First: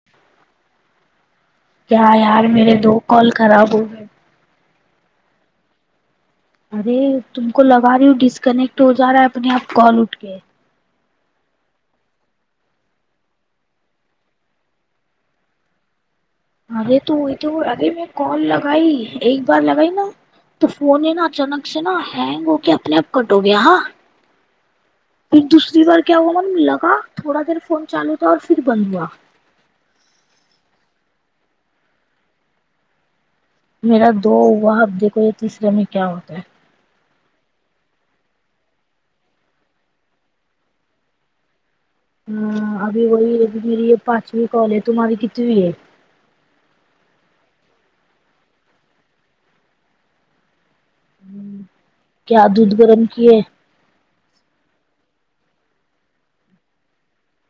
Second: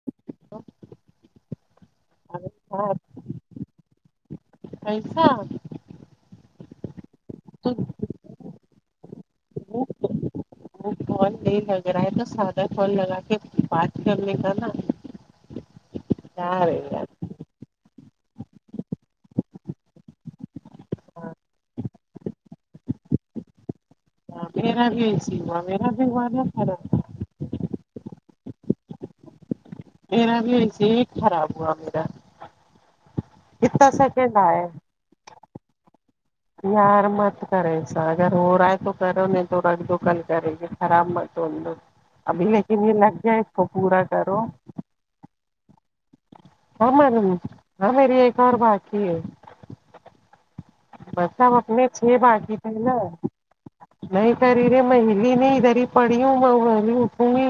[inaudible] کیا یار میرے دو کال خراب ہوگی پیسا ارے تم کو تو لگا رہی ہوں ڈسکنیکٹ ہو جا رہا ہے اپنے آپ کال اٹھ کے وہال نہیں لگ رہا ہے تو سادہ فال لگا کے بات کرنے کا نا کیا رہے ارے گا تو وہی تو ارے میں کال لگائی ایک بار لگائی نا تو فون ہے نا اچانک سے نا ہینگ ہو کے اپنے آپ کٹ ہو گیا ہاں میرا بھی ایسی پھر ہوا دوسری میرا بار بھی کیا ہوا نا م خراب لگا تھوڑا دیر فون چالو تھا اور پھر بند ہوا میرا بھی ایسے خراب ہوا میرا کتنا میرا دو سیکنڈ آئے ہوا اب دیکھو یہ تیسرے میں کیا ہوتا ہے یار مت کر ایسا اگر ہو رہا ہے تو کرو نہیں تو رکھ دو کل کرے گی خراب مت ہ ہ ابھی وہی میری یہ کرو پانچو کال ہے تمہاری کتنی ہے مری ایک اور باقی ہے بس ہم اپنے چھ کیا باقی تھے دودھ نا گرم کیے نہیں خریرے میں ہلی نہیں ادھر ہی پڑی ہوں میں وہ اکوں گی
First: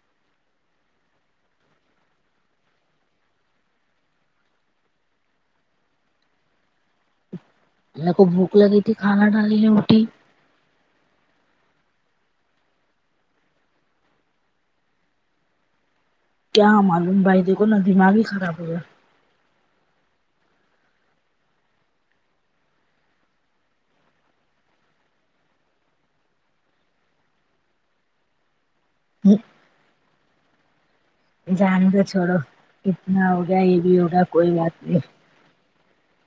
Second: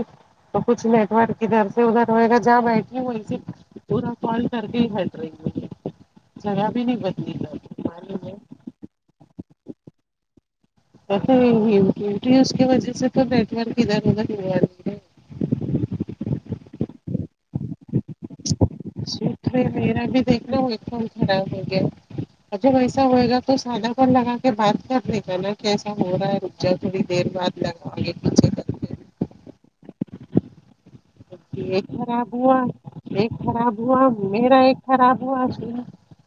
تو کچھ نیٹ ورک کیدھر سے ادھر ہوئے گا جہ بیٹھی ہوئی س پورا کال کر کے ہی ہٹ رہی بے جگہ بھی نہیں بدنی ل اللہ کوب بھوک لگی تھی کھانا ڈال میں اٹھی اس کی وجہ سے تو نیٹورک ادھر ہوگا کیا معلوم بھائی دیکھو نا دماغ ہی خراب ہو گیا سٹ میرا بھی دماغ ایک دم خراب ہو گیا جب ایسا ہوئے گا تو سادہ گ لگا کے بات کر لے گا نا کیسا ہو رہا ہے رک جا تھوڑی دیر بعد [inaudible] [inaudible] ایک جان کا خراب چھوڑو ہوا اتنا ایک ہو گیا خراب یہ بھی ہوا ہوگا کوئی میرا ایک بات نہیں خراب ہوا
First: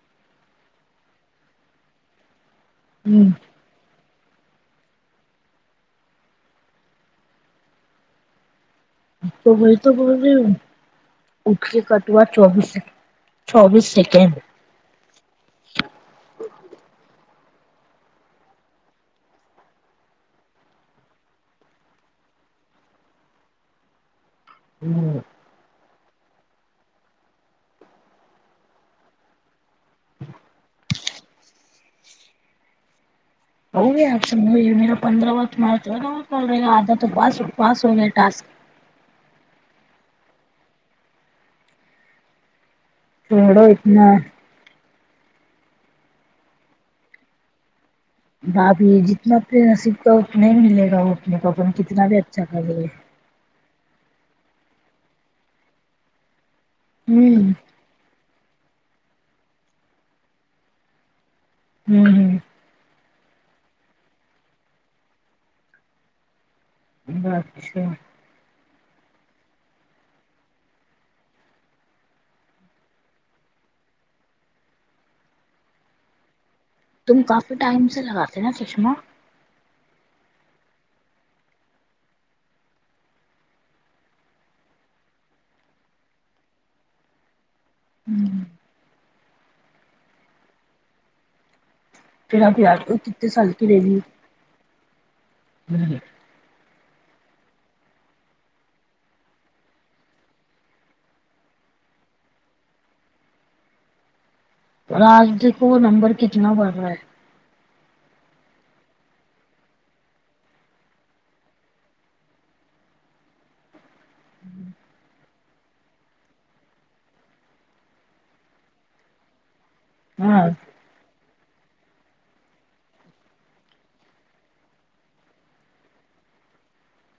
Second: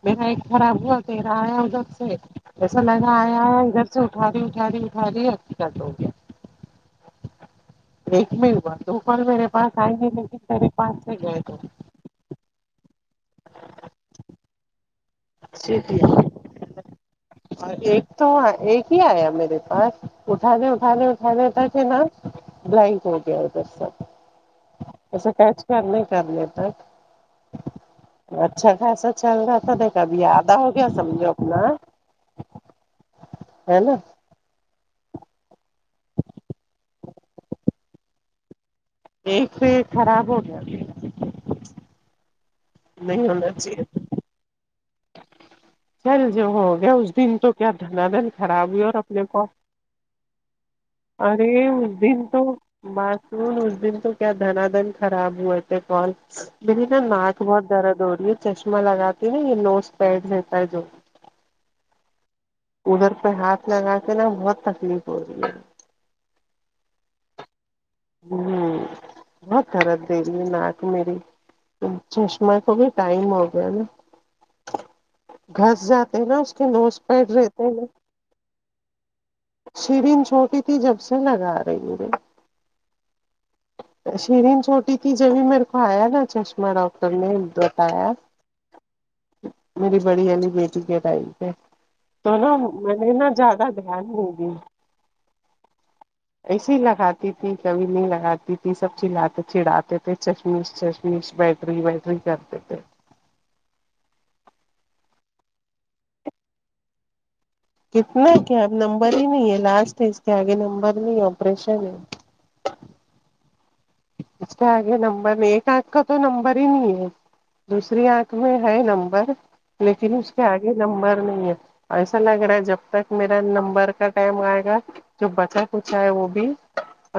میرا ایک خراب ہوا کہہ رہا ہے آیا ادھر سے ایسا لگا ہ آیا ادھر اٹھاری اٹھاری اٹھاری ادکت ہو گی ایک نہیں ہوا دو بار میرے تو وہی پاس تو آئیں بول گے رہی لیکن ہوں میرے پاس سے گئے تو اٹھ کے کٹوا چوبیس چوبیس سیکنڈ ا ایک تو ایک ہی آیا میرے پاس اٹھانے اٹانے اٹھانےتا تھ نا بلینک ہو گیا ادھر سب ایکا کیچ کرنے کر لیتا اچھا خاسا چل رہا تھا دیکھ کبھی آدھا ہو گیا کبھی سمجھو اپنا ہے ہو نا گیا آپ میرا پندرہ وقت مارچا ک رہےا آدا تو پاس پاس ہو گیا ٹاسک ایک پ خراب ہو گیا ہونا تھوڑا چاہیے اتنا چل جو ہو گیا اس دن تو کیا دھنا دھن خرابی اور بھابھی اپنے جتنا پاپ نصیب کا اتنا ہی ملے گا وہ اپنے کو اپن ارے کتنا دن بھی تو اچھا کر لے مات اس دن تو کیا دھنا دھن خراب ہوئے تھے کال مری نا ناک ہوں بہت درد ہو رہی ہے چشمہ لگاتی ہے نا یہ نو پیڈ رہتا ہے جو ہمم ہمم ادھر پہ ہاتھ لگا کے نا بہت تکلیف ہو رہی ہے اچھا ہوں بہت درد دے رہی ہے ناک میری چشمہ کو بھی ٹائم ہو گیا نا گھس جاتے نا اس کے نوش تم پیر کافی رہتے ل ٹائم سے لگاتے نا چشمہ سرین چھوٹی تھی جب سے لگا رہیے شرین چھوٹی تھی جبھی میرے کو آیا نا چشمہ ڈاکٹر نے بتایا [inaudible] ہ میری بڑی والی بیٹی کے ٹائم ہے تو پھر نا آپ یاد میں کرو نے نا کتنے سال زیادہ کی رہی دھیان نہیں دیا ایسے لگاتی تھی کبھی نہیں لگاتی تھی سب چاتے چڑھاتے تھے چشمش چشمش بیٹری وٹری کرتے تھے راج د کوو نمبر کتنا بڑھ رہا ہے کتنا کیا ا نمبر ہی نہیں ہے لاسٹ ہے اس کے آگے نمبر نہیں ہے آپریشن ہے ا آگے نمبمر آنکھ کا تو نمبر ہی نہیں ہے دوسری آنکھ میں ہے نمبر لیکن اس ہاں کے آگے نمبر نہیں ہے ایسا لگ رہا ہے جب تک میرا نمبر کا ٹائم آئے گا جو بچا کچھ ہے وہ بھی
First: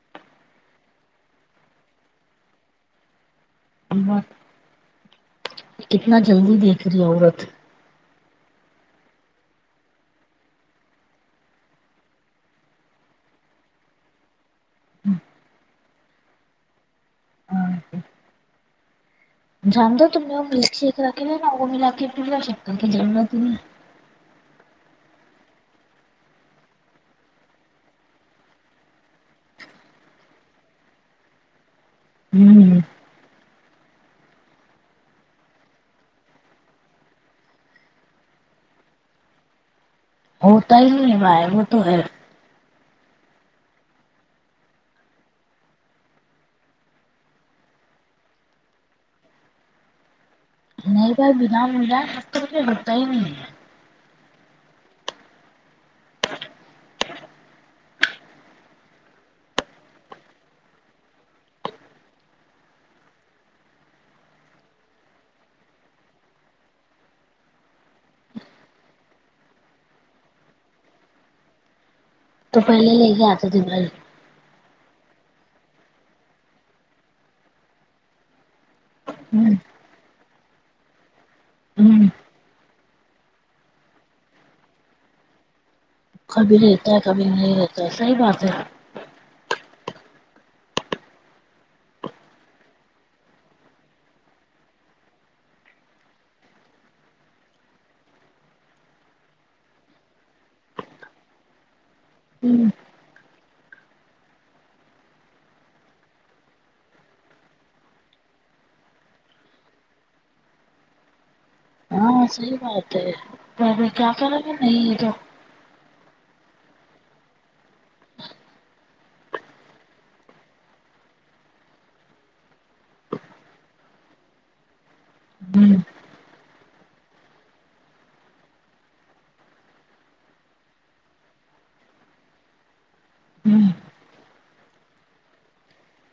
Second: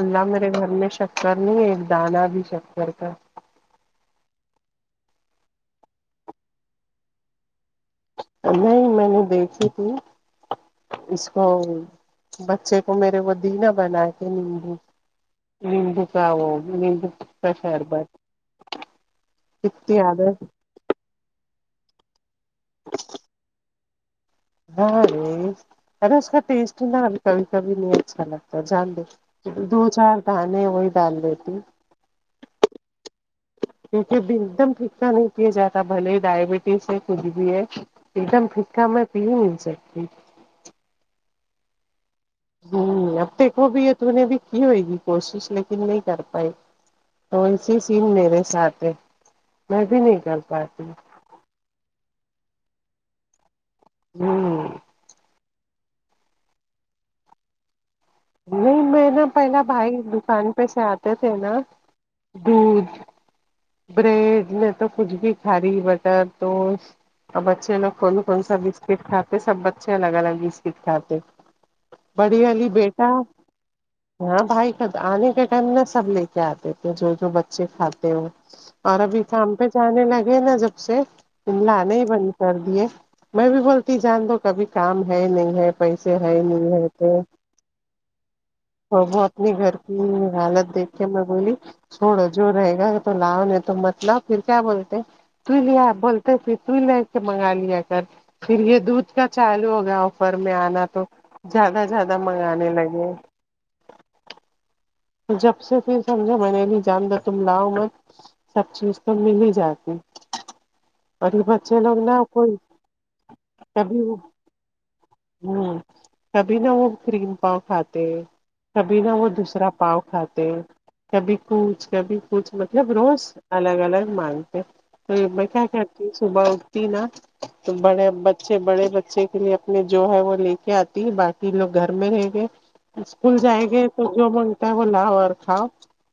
اللہ میرے گھر میں شکر نہیں ہے دانا بھی شک کر تھا ہمت [unintelligible] کتنا جلدی دیکھ رہی ہے عورت نہیں میں نے دیکھیھی تھی اس کو بچے کو میرے وہ دینا بنا کے ند نمبو کا وہ نمبو کا شربات جان دو ہو تم نے وہ مک ش کرا کے لےا وہ ملا کے پا شکتا کہ جنا ت نہیں ہرے ارے اس کا ٹیسٹ نہ ہم کبھی کبھی نہیں اچھا لگتا جان د دو چار دھان وہی ڈال دیتی ہوں کیونکہ ا بھی ایک دم ٹھیک ھا نہیں کیا جاتا بھلے ڈائبٹیز ہے کچھ بھی ہے ایک دم فھتکا میں پی نہیں سکتی ہوتا ہی نہیں بائی وہ تو ہے ہ اب دیکھ وہ بھی ہے تو نے بھی کی ہوئے گی کوشش لیکن نہیں کر پائے تو ایسی سی میرے ساتھ ہے میں بھی نہیں کر پاتی نہیں ب بنا ملا مجھے ہوتا ہی نہیں ہے ہوں نہیں میں نا پہلا بھائی دکان پہ سے آتے تھے نا دھ [unintelligible] ارے می تو کچھ بھی کھاری بٹر توس اور بچے لو کون کون سا بسکٹ کاتے سب بچے الگ الگ بسکٹ کھاتے تو بڑیلی پہلے بیٹ لے کے آتے د بھای ہاں بھائی کا آنے کے ٹائم میں سب لے کے آتے تھے جو جو بچے کھاتے وہ اور ابھی کام پہ جانے لگے نا جب سے لانے ہی ہمم بند کر دیے میں بھی بولتی جان دو کبھی کام ہے نہیں ہے پیسے ہے کبھی نہیں رہتا ہے کبھی تو نہیں رہتا ہے صحی بات ہے وہ اپنی گھر کی حالت دیکھے میں بولی چوڑو جو رہے گا تو لاو نے تو مت لؤ پھر کیا بولتے ت لیا بولتے پھر تو لے کے منگا لیا کر پھر یہ دودھ کا چالو ہو گیا آفر میں آنا تو زیادہ زیادہ منگانے لگے تو جب سے پھر سمجھو میں نے لی جان د تم لاؤ مت سب چیز تو مل ہی جاتی پری بچ لگ نہا ہاں کوئی صحیح بات ہے کب پہلے ہ کیا کریں گے نہیں یہ کبھی نہ وہ کریم پاؤ کھاتے ہیں کبھی نہ وہ دوسرا پاؤ کھاتے کبھی کچھ کبھی کچھ مطلب روز الگ الگ مانگتے میں کیا کرتی ہوں صبح اٹتی نا تو بڑے بچے بڑے بچے کے لیے اپنے جو ہے وہ لے کے آتی ہے باقی لوگ گھر میں رہ گئے اسکول تو جائیں گے تو جو من وہ لاؤ اور کھؤ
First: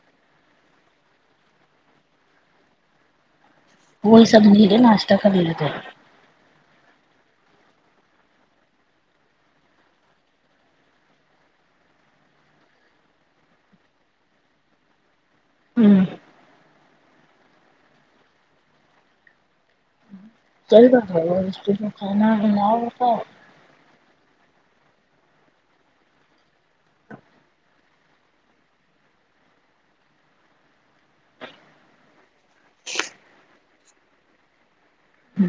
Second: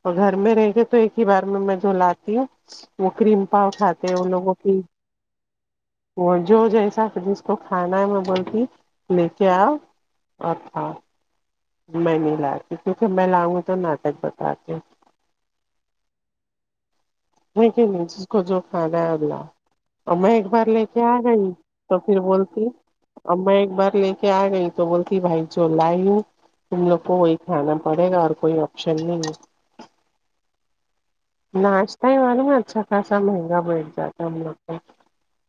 اور گھر میں رہ کے تو ایک ہی بار میں میں جو لاتی ہوں وہ کریم پاؤ کھاتے ہیں وہی ان سب لوگوں نیلے کی ناشتہ کر لیتے وہ جو جیسا جس کو کھانا ہے میں بولتی لے کے آؤ اور کھاؤ میں نہیں لای کیونکہ میں لاؤں گی تو ناٹک بتا کے ہوں نہیںیک نہیں جس کو جو کھ رہا ہے اللہ اور میں بار لے صحیح کے بات آ ہے گئی اور اس پہ جو تو پھر کھانا بولتی ملاؤ ہوتا اا ہے ایک بار لے کے کیا گئی تو بولتی بھائی ج ل ہوں ت لوگ کو وہی کھانا پڑے گا اور کوئی آپشن نہیں ہے [inaudible] ناشتہ ہی والوں میں اچھا خاصا مہنگا بیٹھ جاتا ہے ہم لوگ کو جی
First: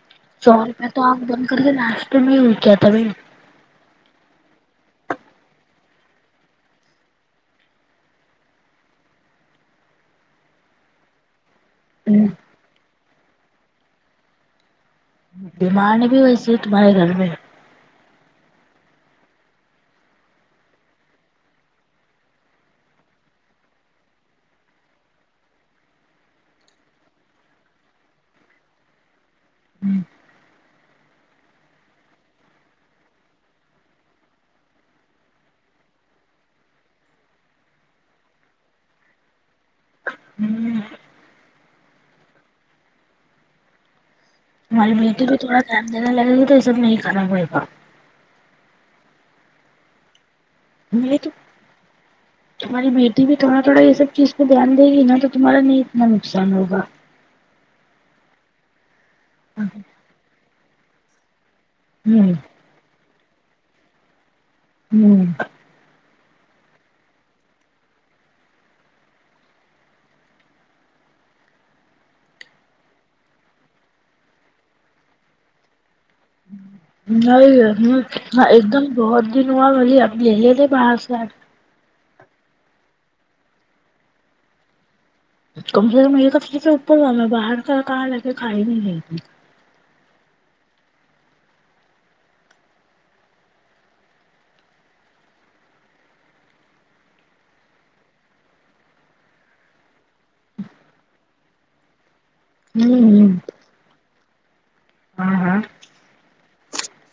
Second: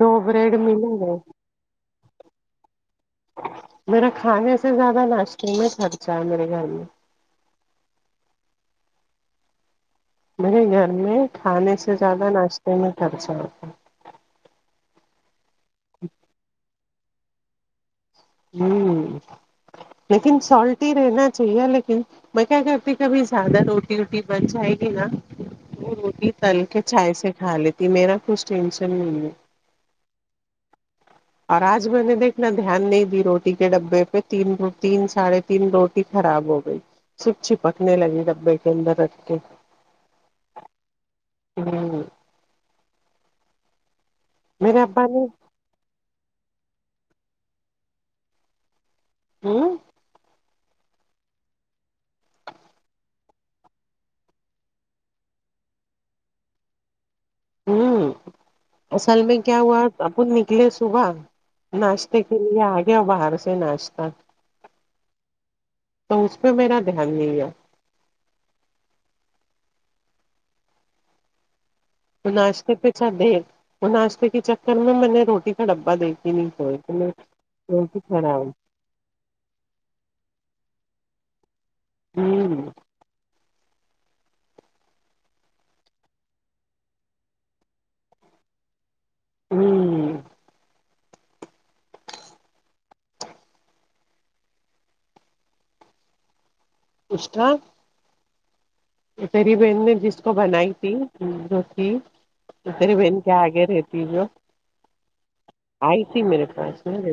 دو سو بریڈ روپئے ملے تو گئے آنگ بند کر کے ناشتے میں ہو کیا تھا ب میرا کھانے سے زیادہ ناشتے میں خرچہ ہے میرے گھر میں میرے گھر میں کھانے سے زیادہ ناشتے میں خرچہ ہوتا بیمار نہیں بھی ویسے تمہارے گھر میں ہوں لیکن سالٹ ہی رہنا چاہیے لیکن میں کیا کرتی کبھی زیادہ روٹی ووٹی بن جائے گی نا وہ روٹی تل کے چائے سے کھا لیتی میرا کچھ ٹینشن نہیں ہے ہوں اور آج میں نے دیکھنا دھیان نہیں روٹی کے ڈبے پہ تین تین ساڑھے تین روٹی خراب ہو گئی س چ پکنے لگی ڈبے کے اندر ر کے ہ ہ میرے ہماری ابا بیٹی نے تو تھوڑا دان دنے لگے گی تو یہ سب نہیں خراب ہوا ہوں مے تو تمہاری بیٹی بھی تھوڑا تھوڑا یہ سب چیز پہ دھیان دے گیا تو تمہارا نہیں اتنا نقصان ہوگ ہوں اصل میں کیا ہوا اب نکلے صبح ناشتے ہوں کے لیے آ گیا باہر سے ناشتہ ہوں تو اس پہ میرا دھیان نہیں ہےیا وہ ناشتے پہ چ دے وہ ناشتے کے چکر میں میں نے روٹی کا ڈبا دے کے نہیں ہوئے نہیں ایک دم بہت دن ہوا بلی اب لے لیتے باہر سے ہوں کم سے کم ایک کفرے سے اوپر والا میں باہر کا کہاں ل کے کھائی بھی نہیںئی تھی ہی اسا تیری بہن نے جس کو بنائی تھی جو کی تیری بہن ہ کیا آگے رہتی جو ہاں ہاں آئی تھی میرے پاس نب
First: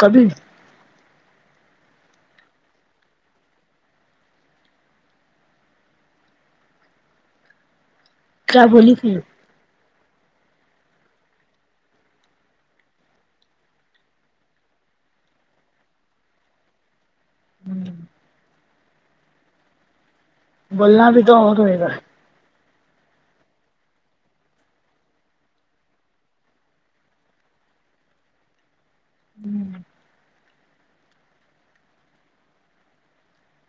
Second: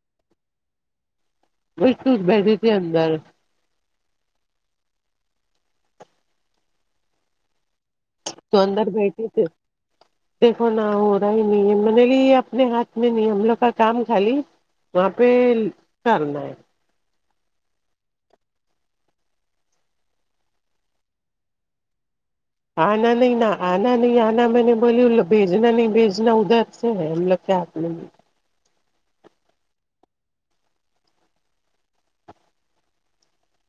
کبھی بس سچ بیٹھی تھی اندر تو کیا اندر بولی پھر بٹھیے تھے دیکھو ن ہو رہا ہی نہیں ہے م لی یہ اپنے ہاتھ میں نہیں ہم لوگ کا کام تھا یہ وہاں پہ کرنا ہے بولنا بھی تو ہو تمہیں کا آنا نہیں ن آنا نہیں آنا میں نے بول ل بیجنا نہیں بیجنا ادھر سے ہم لگ آنے [inaudible]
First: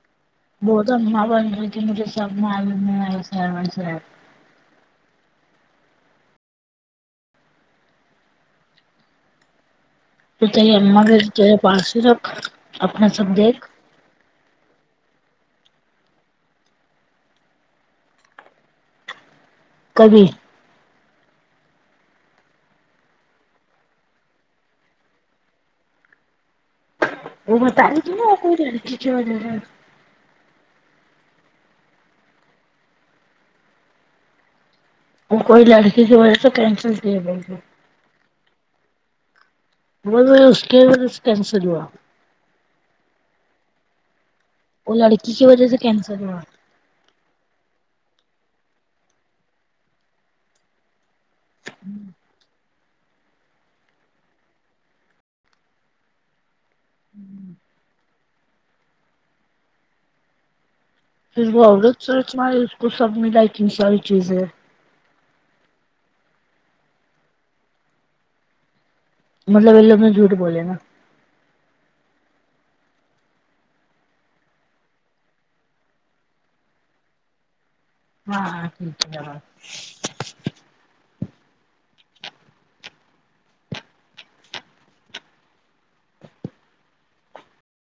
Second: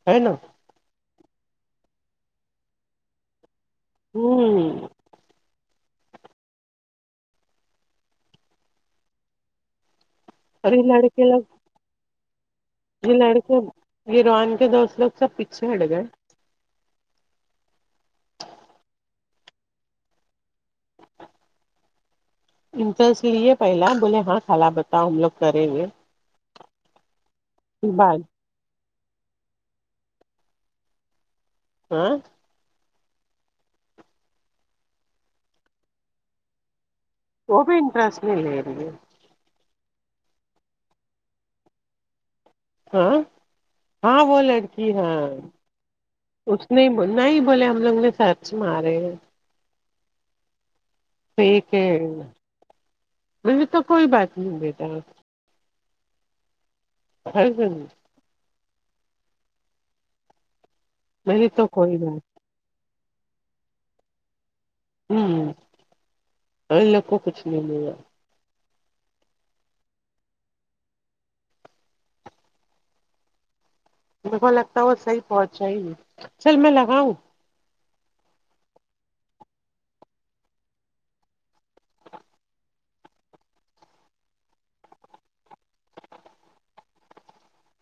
ہے نا [unintelligible] ہمم تو تری اور یہ اما کے لڑکے تیرے لوگ پارسی رکھ اپنا سب دیکھ گیروان کے دوست لوگ سب پیچھے ہٹ گئے کبھی امتیاز لی ہے پہلا بولے ہاں خالا بتاؤ ہم لوگ کریں گے وہ بتال بعد نہ [unintelligible] ہمم وہ کوئی لڑکی کی وجہ تو کیسل وہ بھی انٹرسٹ نہیں لے رہی ب اس کے وجہ سے کینسل ہوا ہاں ہاں بولے وہ لڑکی کی وجہ سے کینسر ہوا نہیں نہیں بولے ہم لوگ نے سرچ مارے ہیں پیک ہے مے تو کوئی بات نہیں بیٹا [unintelligible] میری پھر وہ تو کوئی عورت بات سورت مار اس کو سب ملا ہےت ساری چیزیں ہمم ان لوگ کو کچھ نہیں ما مطلب ا لو نے جھوٹ بول نا میر کو لگتا ہے وہ صحیح پہنچا ہی گ چل میں لگاؤں ہاں ہاں ٹھیک ہے ب